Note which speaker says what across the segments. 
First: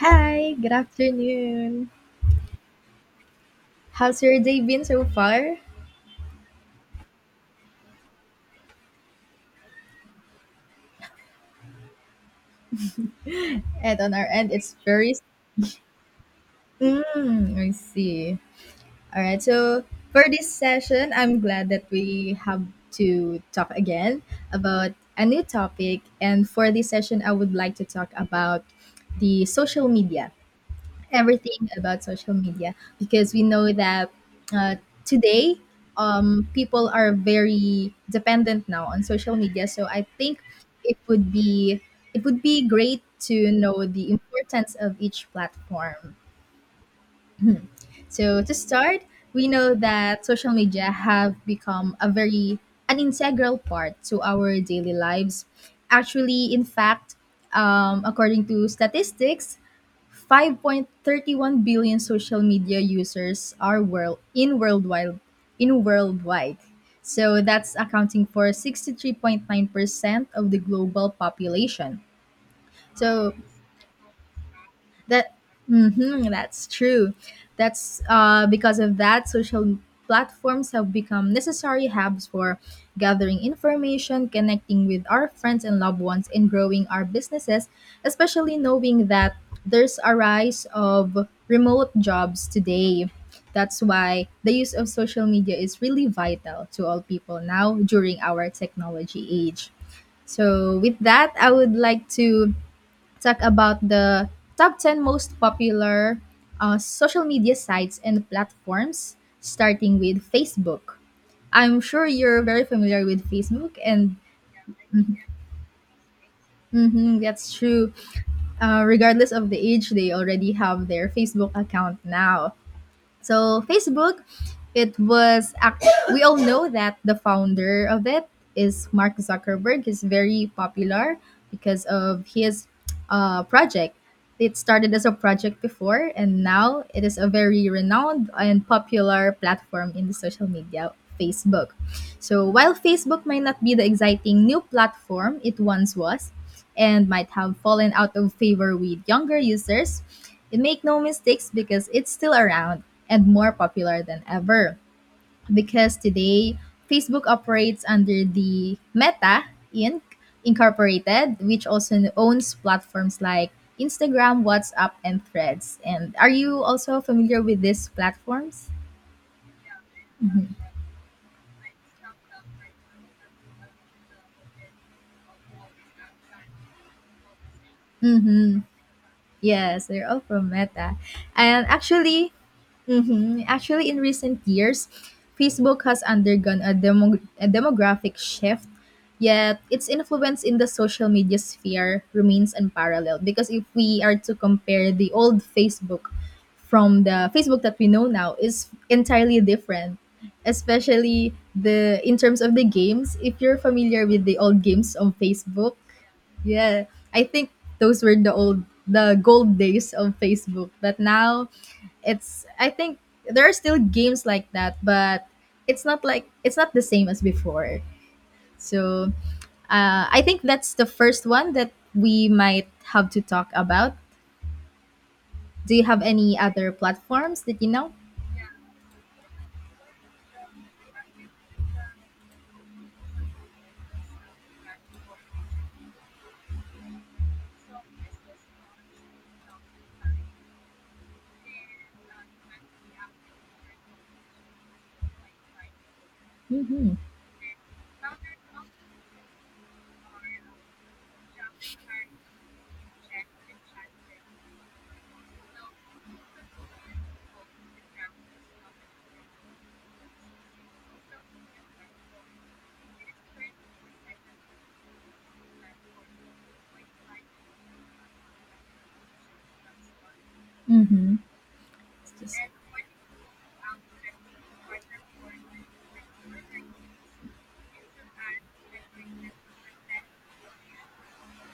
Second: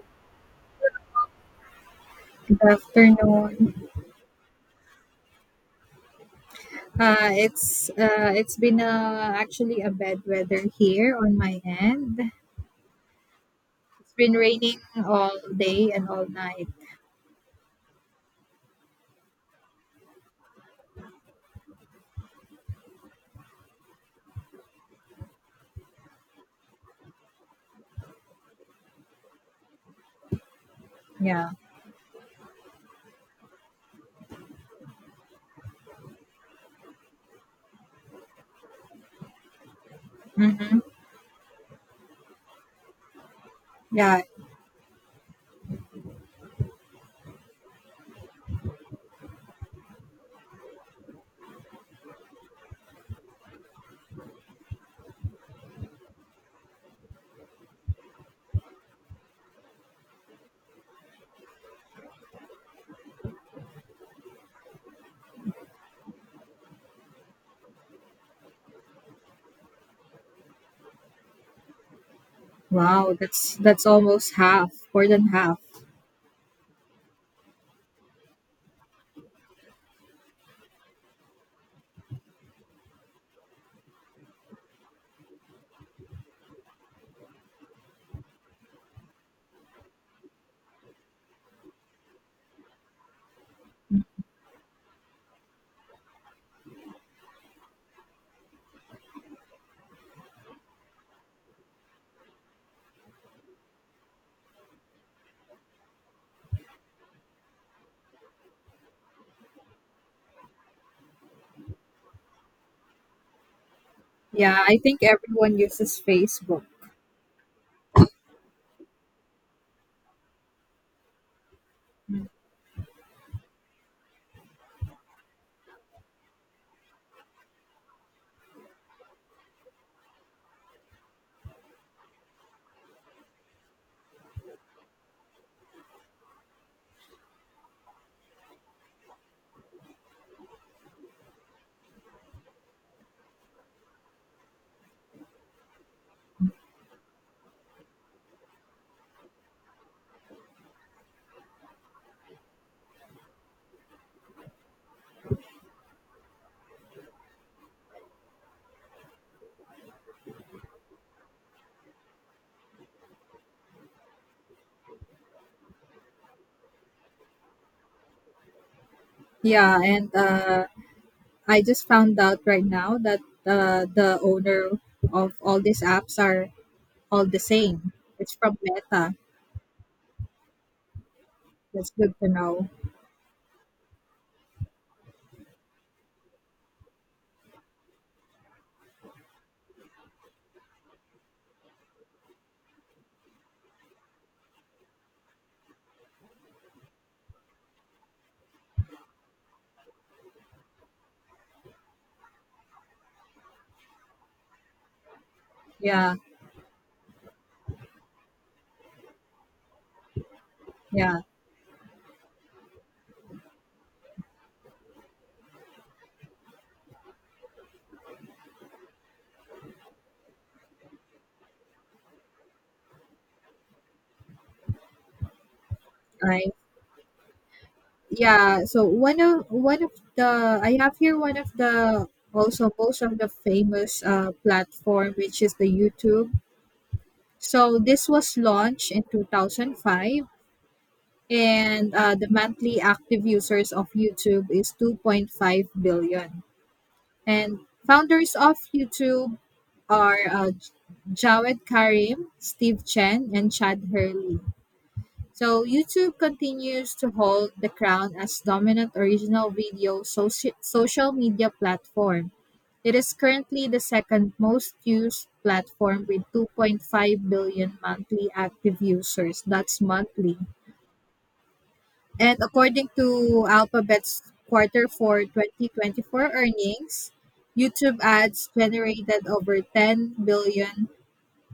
Speaker 1: Hi, good afternoon.
Speaker 2: Good afternoon.
Speaker 1: How's your day been so far?
Speaker 2: It's been actually a bad weather here on my end. It's
Speaker 1: And on our
Speaker 2: been
Speaker 1: end, it's
Speaker 2: raining
Speaker 1: very.
Speaker 2: all day and all night.
Speaker 1: Mm, I see. All right, so for this session, I'm glad that we have to talk again about a new topic. And for this session, I would like to talk about the social media,
Speaker 2: Yeah.
Speaker 1: everything about social media because we know that uh, today, people are very dependent now on social media, so I think
Speaker 2: Mm-hmm.
Speaker 1: it would be it would be great to know the
Speaker 2: Yeah.
Speaker 1: importance of each platform. So to start, we know that social media have become a very an integral part to our daily lives. Actually, in fact, according to statistics, 5.31 billion social media users are world in worldwide in worldwide. So that's accounting for 63.9% of the global population.
Speaker 2: Wow.
Speaker 1: So
Speaker 2: That's almost half, more than
Speaker 1: that
Speaker 2: half.
Speaker 1: mhm, that's true. That's because of that, social platforms have become necessary hubs for gathering information, connecting with our friends and loved ones, and growing our businesses, especially knowing that there's a rise of remote jobs today. That's why the use of social media is really vital to all people now during our technology age. So, with that, I would like to talk about the top 10 most popular social media sites and platforms, starting with Facebook. I'm sure you're very familiar with Facebook, and
Speaker 2: Yeah. I think everyone uses Facebook.
Speaker 1: hmm, that's true. Regardless of the age, they already have their Facebook account
Speaker 2: Mm.
Speaker 1: now. So Facebook, it was act- we all know that the founder of it is Mark Zuckerberg, is very popular because of his project. It started as a project before, and now it is a very renowned and popular platform in the social media, Facebook. So while Facebook might not be the exciting new platform it once was, and might have fallen out of favor with younger users, and make no mistakes because it's still around and more popular than ever. Because today, Facebook operates under the Meta Inc. Incorporated, which also owns platforms like Instagram, WhatsApp, and Threads. And are you also familiar with these platforms?
Speaker 2: Yeah, and
Speaker 1: Mm-hmm.
Speaker 2: I just found out right now that the owner of all these apps are all the same. It's from
Speaker 1: Mm-hmm.
Speaker 2: Meta.
Speaker 1: Yes, they're all from Meta. And
Speaker 2: That's good to
Speaker 1: actually,
Speaker 2: know.
Speaker 1: hmm Actually, in recent years, Facebook has undergone a demographic shift, yet its influence in the social media sphere remains unparalleled. Because if we are to compare the old Facebook from the Facebook that we know now, is entirely different. Especially the in terms of the games, if you're familiar with the old games on Facebook,
Speaker 2: Yeah,
Speaker 1: yeah, I think those were the gold days of Facebook. But
Speaker 2: yeah.
Speaker 1: now, it's I think there are still games like that, but it's not the same as before. So, I think that's the first one that we might have to talk about. Do you have any
Speaker 2: I
Speaker 1: other platforms that you know?
Speaker 2: Yeah, so one of the I have here one of the also most of the famous platform which is the YouTube. So this was launched in 2005 and the monthly active users of YouTube is 2.5 billion.
Speaker 1: Mhm.
Speaker 2: And founders of YouTube are Jawed Karim, Steve Chen, and Chad Hurley. So YouTube continues to hold the crown as dominant original video social media platform. It is currently the second most used platform with 2.5 billion monthly active users. That's monthly.
Speaker 1: Mhm. It's just.
Speaker 2: And according to Alphabet's quarter for 2024 earnings, YouTube ads generated over $10 billion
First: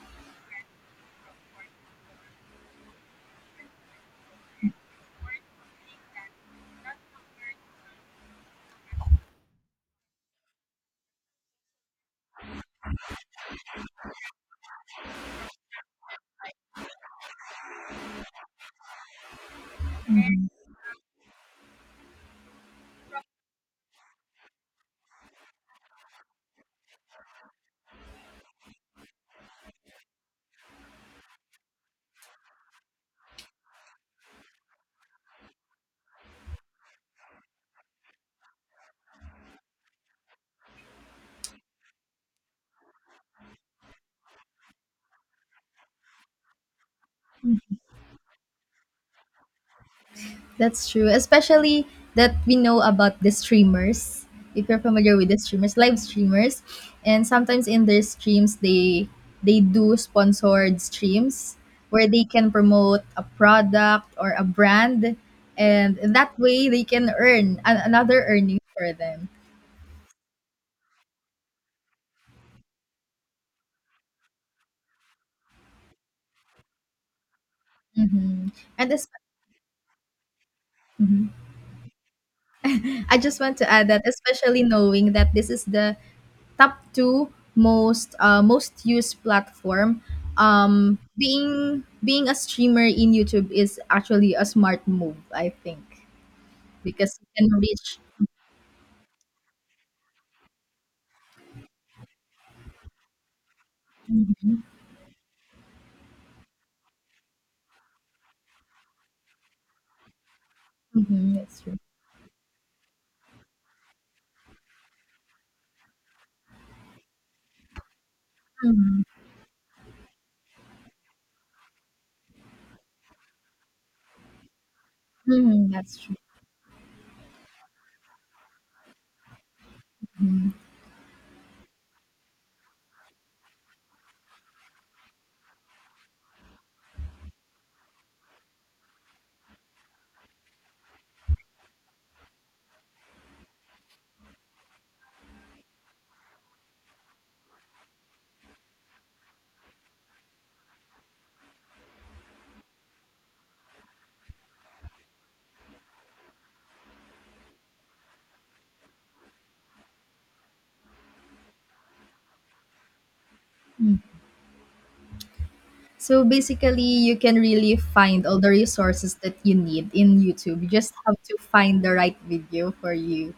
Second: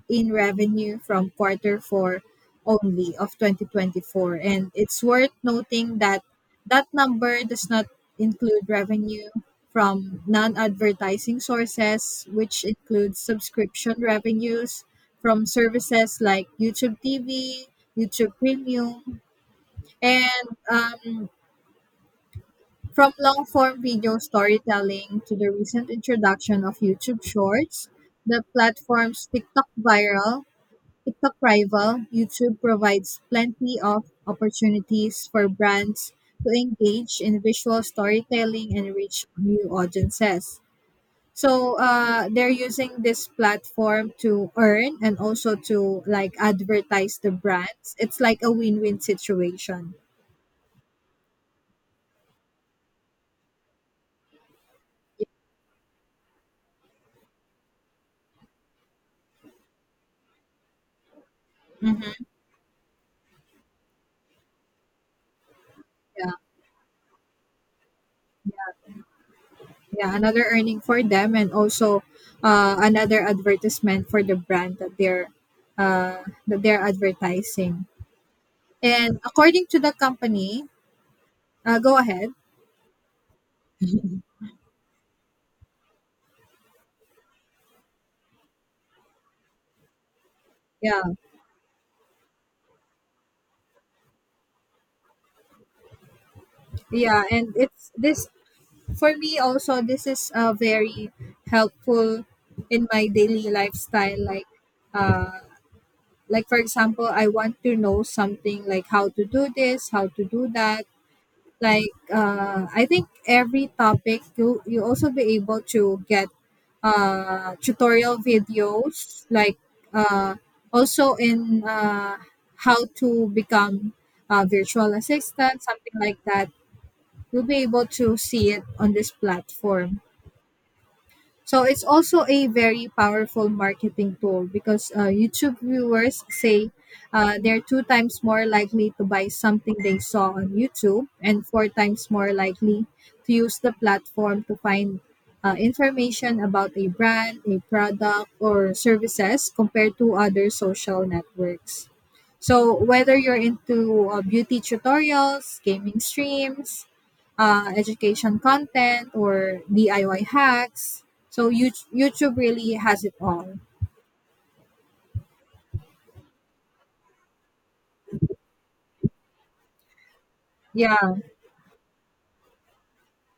Speaker 2: in revenue from quarter four only of 2024. And it's worth noting that that number does not include revenue from non-advertising sources, which includes subscription revenues from services like YouTube TV, YouTube Premium, and from long-form video storytelling to the recent introduction of YouTube Shorts. The platform's TikTok-rival YouTube provides plenty of opportunities for brands to engage in visual storytelling and reach new audiences. So they're using this platform to earn and also to like advertise the brands. It's like a win-win situation.
Speaker 1: That's true, especially that we know about the streamers. If you're familiar with the streamers, live streamers, and sometimes in their streams they do sponsored streams where they
Speaker 2: Hmm.
Speaker 1: can promote a product or a brand, and
Speaker 2: Yeah,
Speaker 1: that way they can earn another earning for them.
Speaker 2: yeah, another earning for them, and also another advertisement for the brand that they're advertising.
Speaker 1: Mhm. And this,
Speaker 2: And according to the company. Go ahead.
Speaker 1: I just want to add that, especially knowing that this is the top two most used platform,
Speaker 2: Yeah,
Speaker 1: being a streamer in YouTube is actually a smart move, I think, because
Speaker 2: yeah,
Speaker 1: you
Speaker 2: and
Speaker 1: can
Speaker 2: it's
Speaker 1: reach.
Speaker 2: this for me also. This is very helpful in my daily lifestyle.
Speaker 1: Mhm.
Speaker 2: Uh, like for example, I want to know something like how to do this, how to do that.
Speaker 1: Mhm, that's true.
Speaker 2: Like, I think every topic you also be able to get tutorial
Speaker 1: Mhm.
Speaker 2: videos, like uh, also in how to become a virtual assistant,
Speaker 1: Mhm,
Speaker 2: something
Speaker 1: that's true.
Speaker 2: like that. You'll be able to see it on this platform.
Speaker 1: Mhm.
Speaker 2: So it's also a very powerful marketing tool, because YouTube viewers say they're two times more likely to buy something they saw on YouTube and four times more likely to use the platform to find information about a brand, a product, or services compared to other social networks. So whether you're into beauty tutorials, gaming streams, education content, or DIY hacks, so YouTube really has it all.
Speaker 1: Mm. So basically, you can really find all the resources that you need in YouTube. You just
Speaker 2: Yeah.
Speaker 1: have to find the right video for you.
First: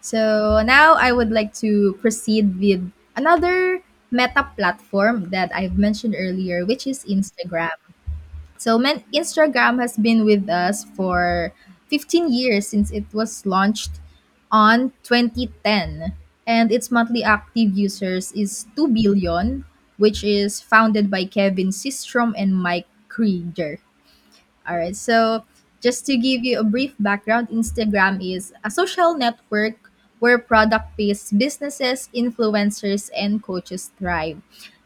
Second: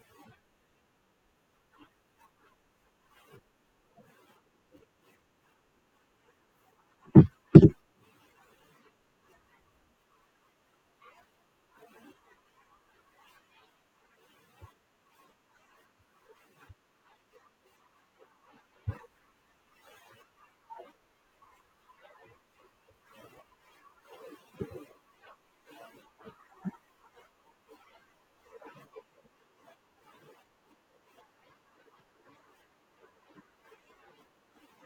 Speaker 1: So now I would like to proceed with another meta platform that I've mentioned earlier, which is Instagram. So Instagram has been with us for 15 years since it was launched on 2010. And its monthly active users is 2 billion, which is founded by Kevin Systrom and Mike Krieger. All right. So, just to give you a brief background, Instagram is a social network where product-based businesses, influencers, and coaches thrive.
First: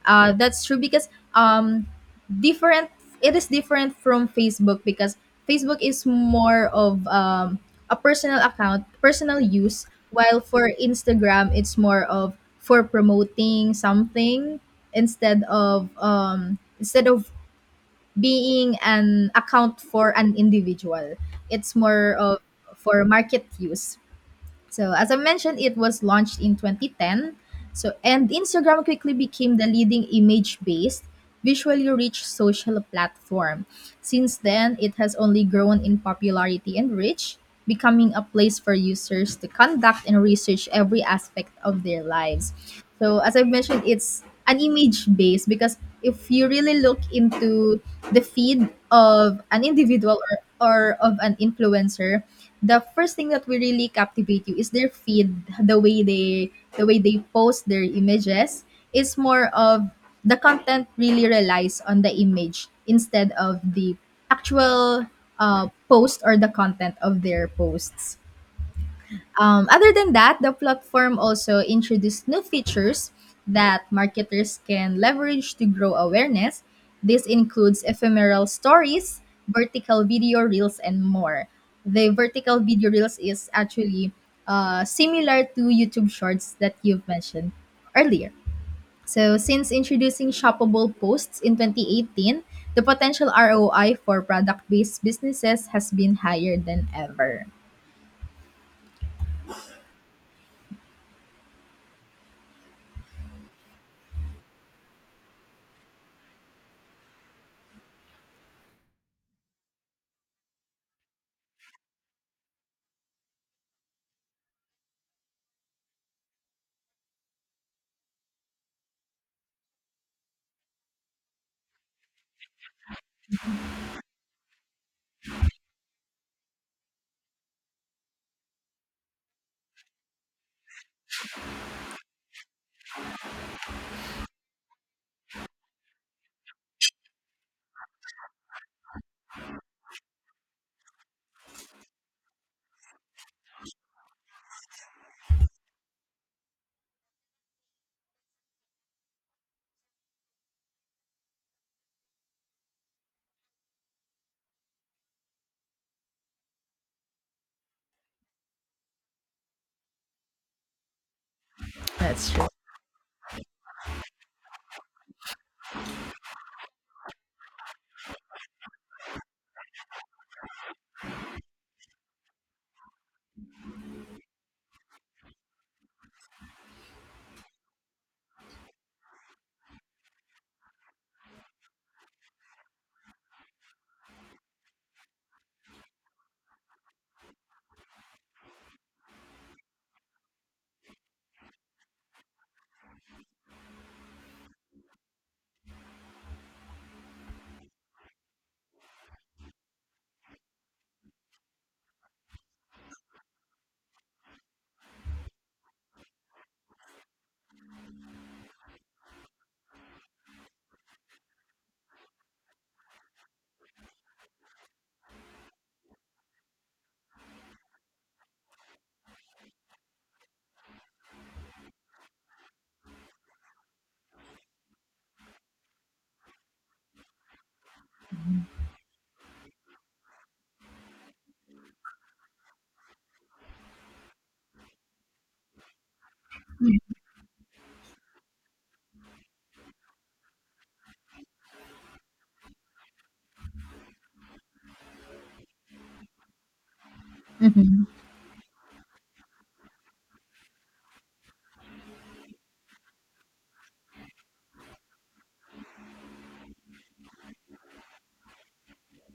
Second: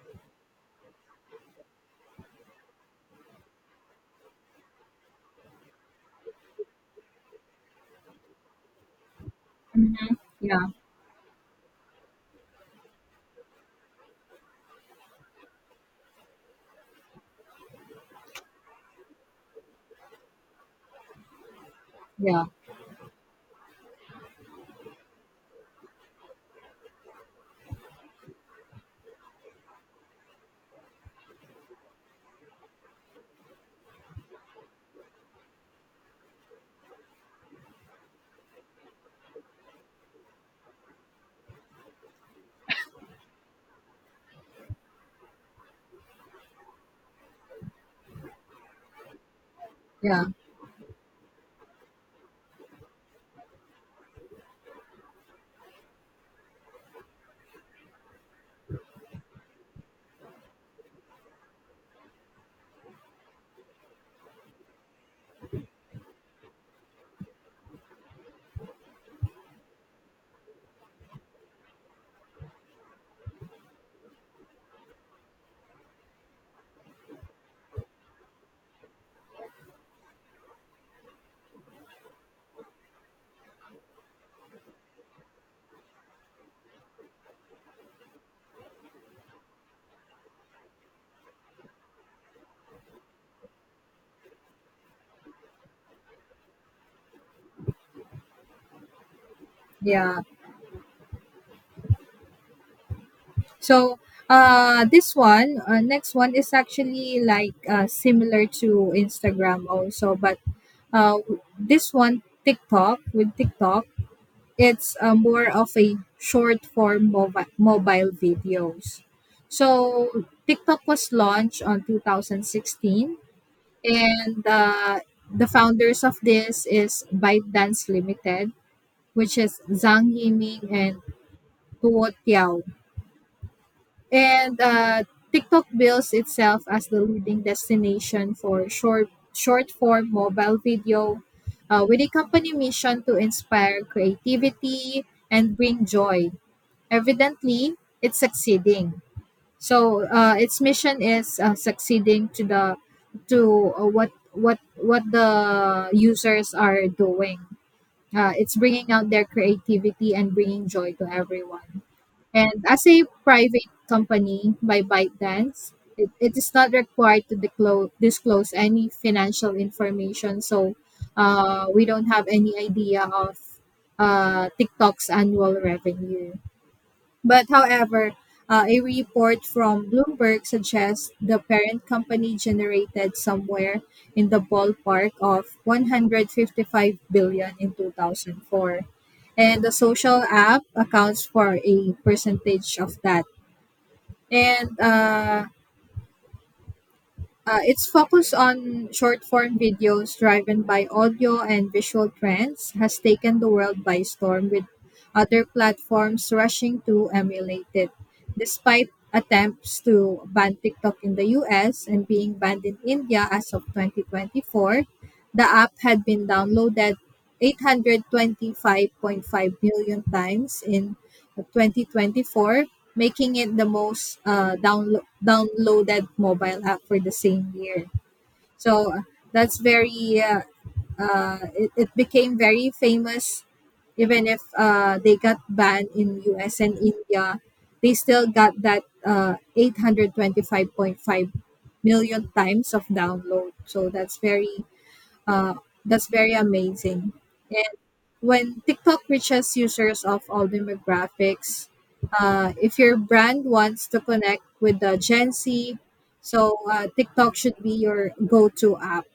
Speaker 1: That's true because, um, different. It is different from Facebook because Facebook is more of, a personal account, personal use,
Speaker 2: Hmm.
Speaker 1: while
Speaker 2: Yeah.
Speaker 1: for Instagram it's more of for promoting something, instead of being an account for an individual. It's more of
Speaker 2: Yeah.
Speaker 1: for market use. So, as I mentioned, it was launched in 2010. And Instagram quickly became the leading image-based, visually rich social platform. Since then, it has only grown in popularity and reach, becoming a place for users to conduct and research every aspect of their lives. So, as I mentioned, it's an image-based because if you really look into the feed of an individual,
Speaker 2: Yeah.
Speaker 1: or of an influencer, the first thing that will really captivate you is their feed. The way they post their images is more of the content really relies on the image instead of the actual, post or the content of their posts. Other than that, the platform also introduced new features that marketers can leverage to grow awareness. This includes ephemeral stories, vertical video reels, and more. The vertical video reels is actually similar to YouTube Shorts that you've mentioned earlier. So, since introducing shoppable posts in 2018, the potential ROI for product based businesses has been higher than ever.
Speaker 2: Yeah. So this one next one is actually like similar to Instagram also, but this one TikTok with TikTok, it's more of a short form mobile videos. So TikTok was launched on 2016. And the founders of this is ByteDance Limited, which is Zhang Yiming and Tuo Tiao. And TikTok bills itself as the leading destination for short form mobile video with a company mission to inspire creativity and bring joy. Evidently, it's succeeding. So its mission is succeeding to the to what the users are doing. It's bringing out their creativity and bringing joy to everyone.
Speaker 1: That's true.
Speaker 2: And as a private company by ByteDance, it is not required to disclose any financial information. So we don't have any idea of TikTok's annual revenue. But however, a report from Bloomberg suggests the parent company generated somewhere in the ballpark of 155 billion in 2004. And the social app accounts for a percentage of that. And its focus on short form videos driven by audio and visual trends has taken the world by storm, with other platforms rushing to emulate it. Despite attempts to ban TikTok in the US and being banned in India as of 2024, the app had been downloaded 825.5 million times in 2024, making it the most downloaded mobile app for the same year. So that's very, uh, it became very famous. Even if they got banned in US and India, they still got that 825.5 million times of download. So uh, that's very amazing,
Speaker 1: Mhm.
Speaker 2: when TikTok reaches users of all demographics. If your brand wants to connect with the Gen Z, so TikTok should be your go-to app.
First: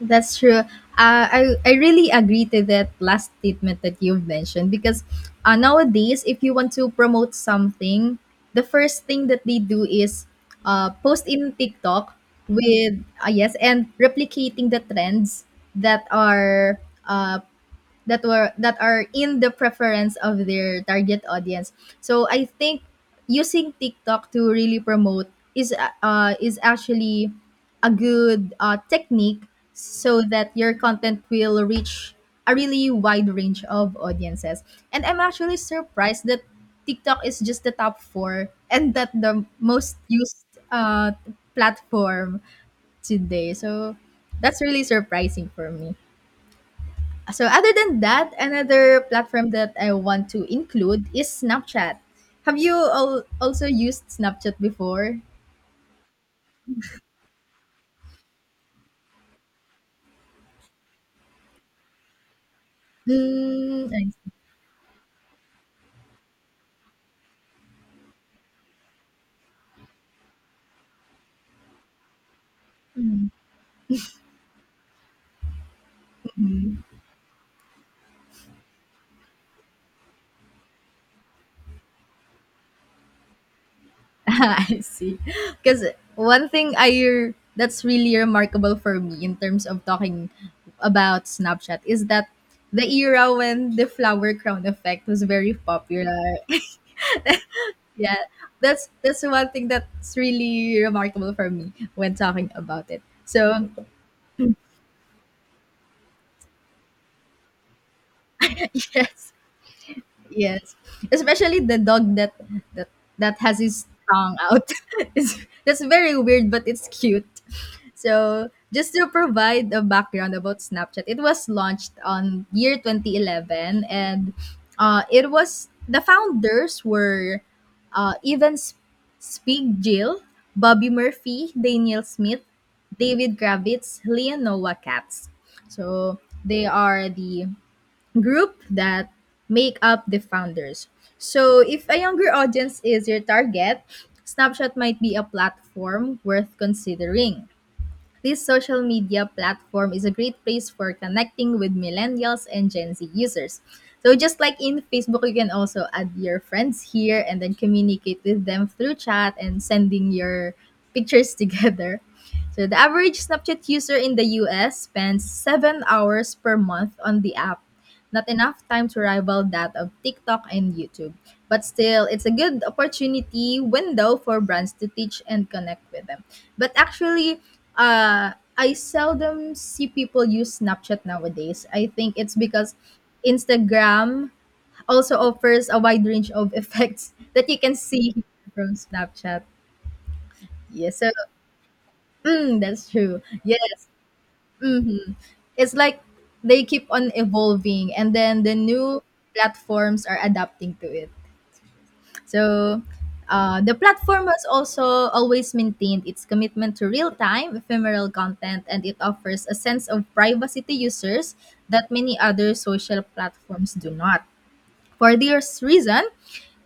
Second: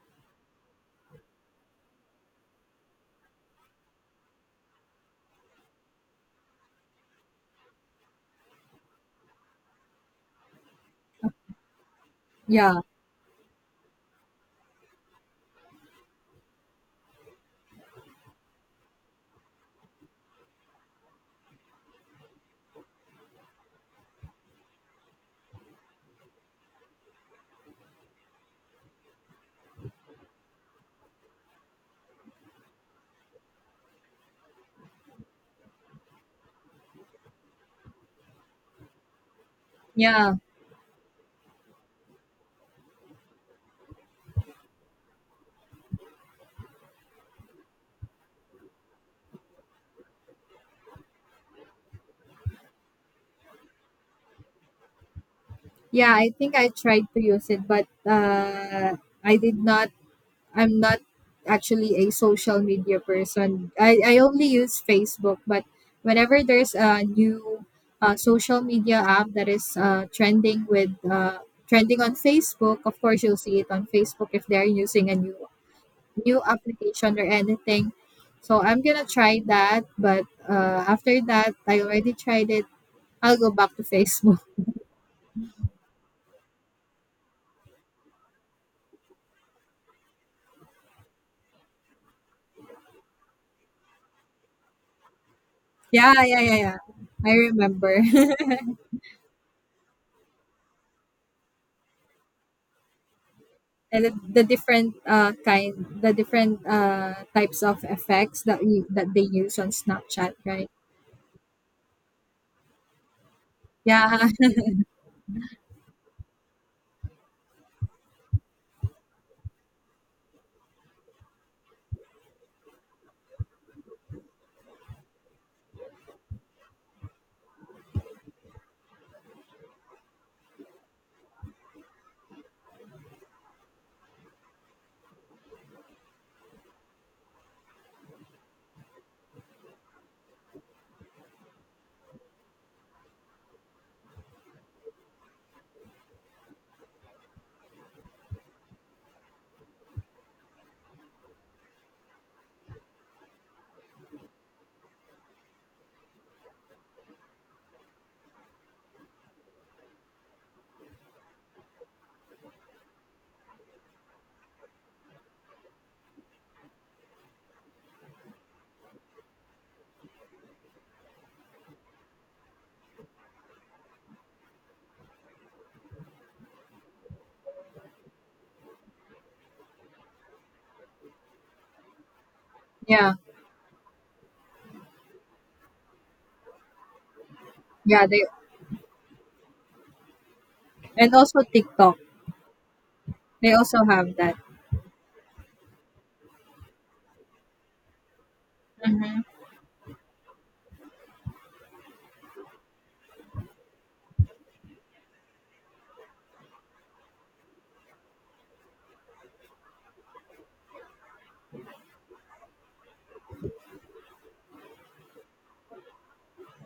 Speaker 1: That's true. I really agree to that last statement that you've mentioned because, nowadays, if you want to promote something, the first thing that they do is, post in TikTok
Speaker 2: Yeah,
Speaker 1: with, yes, and replicating the trends that are uh, that are in the preference of their target audience. So I think using TikTok to really promote is actually a good, technique, so that your content will reach a really wide range of audiences. And I'm actually surprised that TikTok is just the top four, and that the most
Speaker 2: yeah,
Speaker 1: used uh, platform today. So that's really surprising for me. So other than that, another platform that I want to include is Snapchat. Have you all also used Snapchat before?
Speaker 2: yeah. I think I tried to use it, but I did not I'm not actually a social media person.
Speaker 1: Hmm,
Speaker 2: I,
Speaker 1: I
Speaker 2: I
Speaker 1: see.
Speaker 2: only use Facebook, but whenever there's a new social media app that is trending on Facebook, of course you'll see it on Facebook if they're using a new application or anything. So I'm gonna try that, but after that, I already tried it. I'll go back to Facebook.
Speaker 1: I see. Because one thing I that's really remarkable for me in terms of talking about Snapchat is that the era when the flower crown effect was very popular.
Speaker 2: Yeah, yeah, yeah, yeah. I remember.
Speaker 1: Yeah, that's one thing that's really remarkable for me when talking about it. So
Speaker 2: and the different kind the different types of effects that they
Speaker 1: yes,
Speaker 2: use on Snapchat, right?
Speaker 1: yes, especially the dog that that has his
Speaker 2: Yeah,
Speaker 1: tongue out. it's, that's very weird, but it's cute. So, just to provide a background about Snapchat, it was launched on year 2011, and it was the founders were, Evan Spig Jill, Bobby Murphy, Daniel Smith, David Kravitz, Leon Noah Katz. So they are the group that make up the founders. So if a younger audience is your target, Snapchat might be a platform worth considering. This social media platform is a great place for connecting with millennials and Gen Z users. So just like in Facebook, you can also add your friends here and then communicate with them through chat and sending your pictures together. So the average Snapchat user in the US spends 7 hours per month on the app, not enough time to rival that of TikTok and YouTube. But still, it's a good opportunity window for brands to teach and connect with them. But actually, I seldom see people use Snapchat nowadays. I think it's because
Speaker 2: yeah,
Speaker 1: Instagram also offers a wide range of effects that you can
Speaker 2: yeah.
Speaker 1: see
Speaker 2: They
Speaker 1: from Snapchat. Yes, so
Speaker 2: And also TikTok.
Speaker 1: that's true.
Speaker 2: They also
Speaker 1: Yes.
Speaker 2: have that.
Speaker 1: Mhm. It's like they keep on evolving and then the new platforms are adapting to it. So, the platform has also always maintained its commitment to real time, ephemeral content, and it offers a sense of privacy to users that many other social platforms do not. For this reason,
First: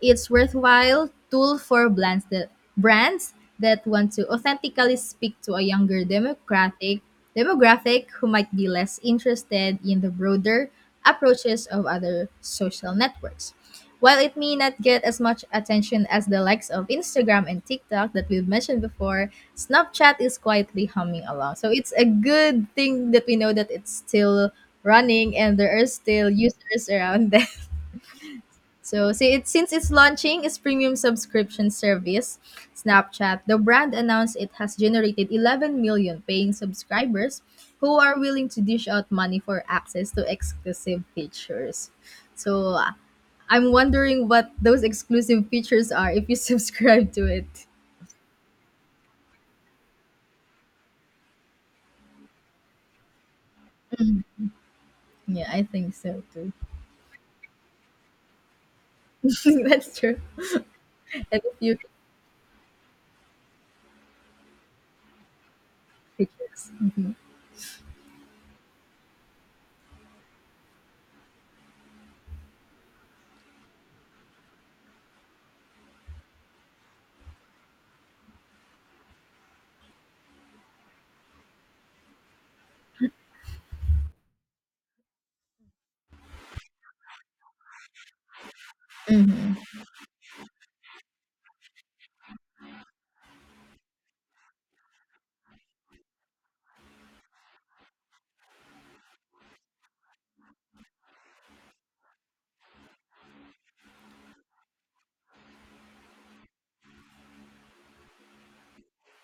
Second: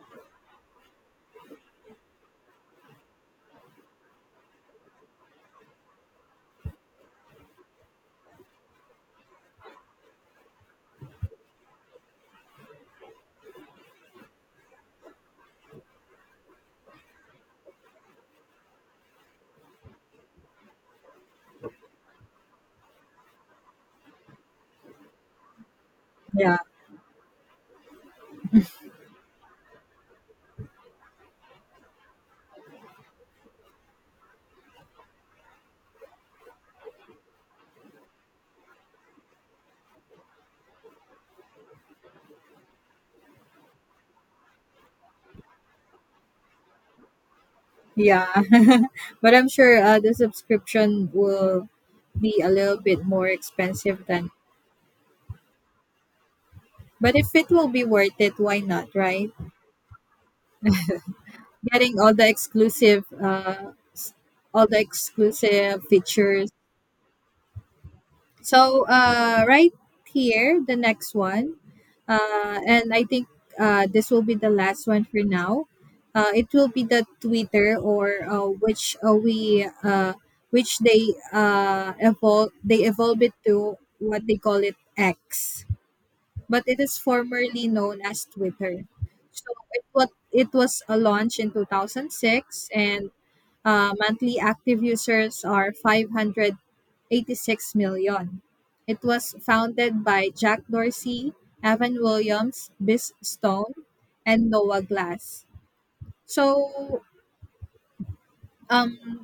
Speaker 1: it's worthwhile tool for brands that want to authentically speak to a younger democratic demographic who might be less interested in the broader approaches of other social networks. While it may not get as much attention as the likes of Instagram and TikTok that we've mentioned before, Snapchat is quietly humming along. So it's a good thing that we know that it's still running, and there are still
Speaker 2: Yeah,
Speaker 1: users around there. So see, it, since it's launching its premium subscription service, Snapchat, the brand announced it has generated 11 million paying subscribers who are willing to dish out money for access to exclusive features. So I'm wondering what those exclusive features are if you subscribe to it.
Speaker 2: yeah. but I'm sure the subscription will be a little bit more expensive than.
Speaker 1: Yeah, I think so too.
Speaker 2: But if it will be worth it, why not, right?
Speaker 1: That's true. And if you
Speaker 2: Getting all the exclusive features.
Speaker 1: features. Mhm.
Speaker 2: So right here, the next one, and I think this will be the last one for now. It will be the Twitter, or which we which they evolve they evolve it to what they call it X, but it is formerly known as Twitter. So
Speaker 1: Mhm.
Speaker 2: it was a launch in 2006 and monthly active users are 586 million. It was founded by Jack Dorsey, Evan Williams, Biz Stone, and Noah Glass. So, um,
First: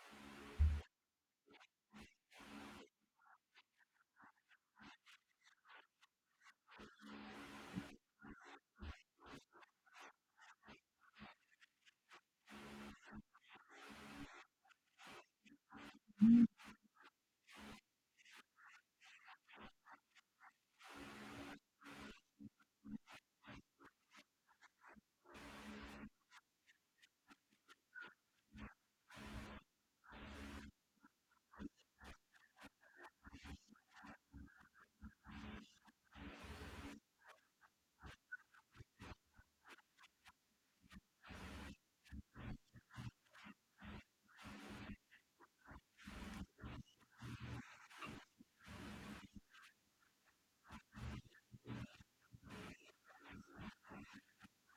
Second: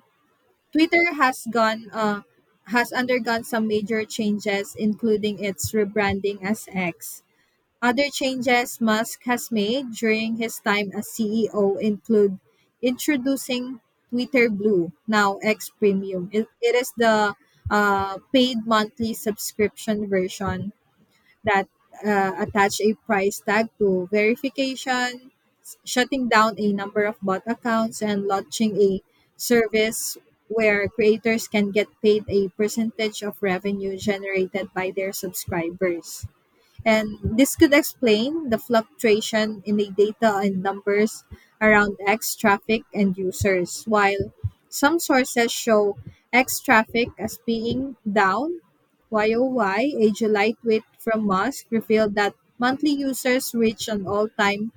Speaker 2: Twitter has undergone some major changes, including its rebranding as X. Other changes Musk has made during his time as CEO include introducing Twitter Blue, now X Premium. It is the paid monthly subscription version that attach a price tag to verification, shutting down a number of bot accounts, and launching a service where creators can get paid a percentage of revenue generated by their subscribers. And this could explain the fluctuation in the data and numbers around X traffic and users, while some sources show X traffic as being down YOY. A July tweet from Musk revealed that monthly users reached an all time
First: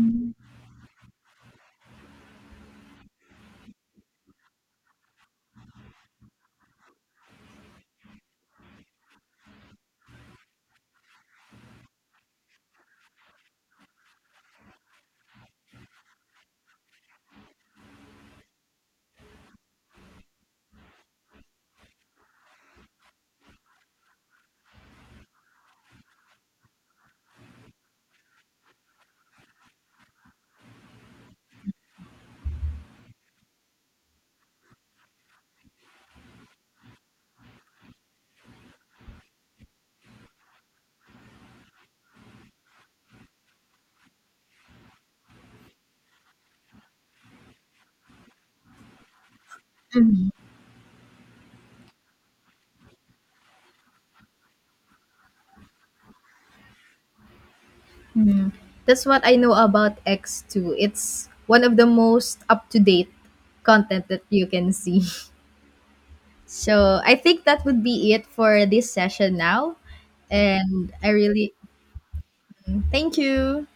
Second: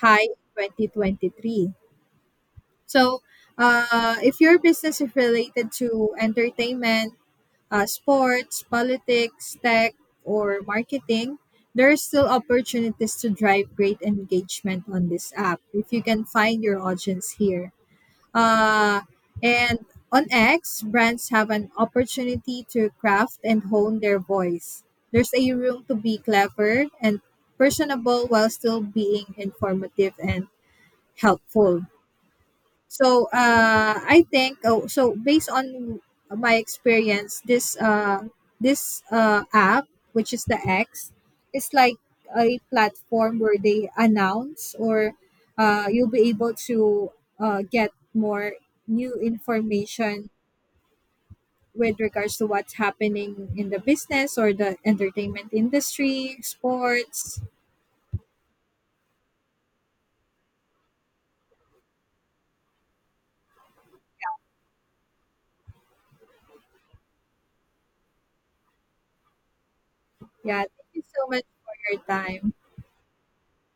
Speaker 2: high in 2023. So, if your business is related to entertainment, sports, politics, tech, or marketing, there are still opportunities to drive great engagement on this app if you can find your audience here. Uh, and on X, brands have an opportunity to craft and hone their voice. There's a room to be clever and personable while still being informative and helpful. So I think, oh, so based on my experience, this app, which is the X, is like a platform where they announce, or you'll be able to get more new information with regards to what's happening in the business or the entertainment industry, sports.
Speaker 1: That's what I know about X2. It's one of the most up to date content that you can see. So I think that would be it for this session now.
Speaker 2: Yeah, thank
Speaker 1: And
Speaker 2: you
Speaker 1: I
Speaker 2: so much
Speaker 1: really
Speaker 2: for your time.
Speaker 1: thank you.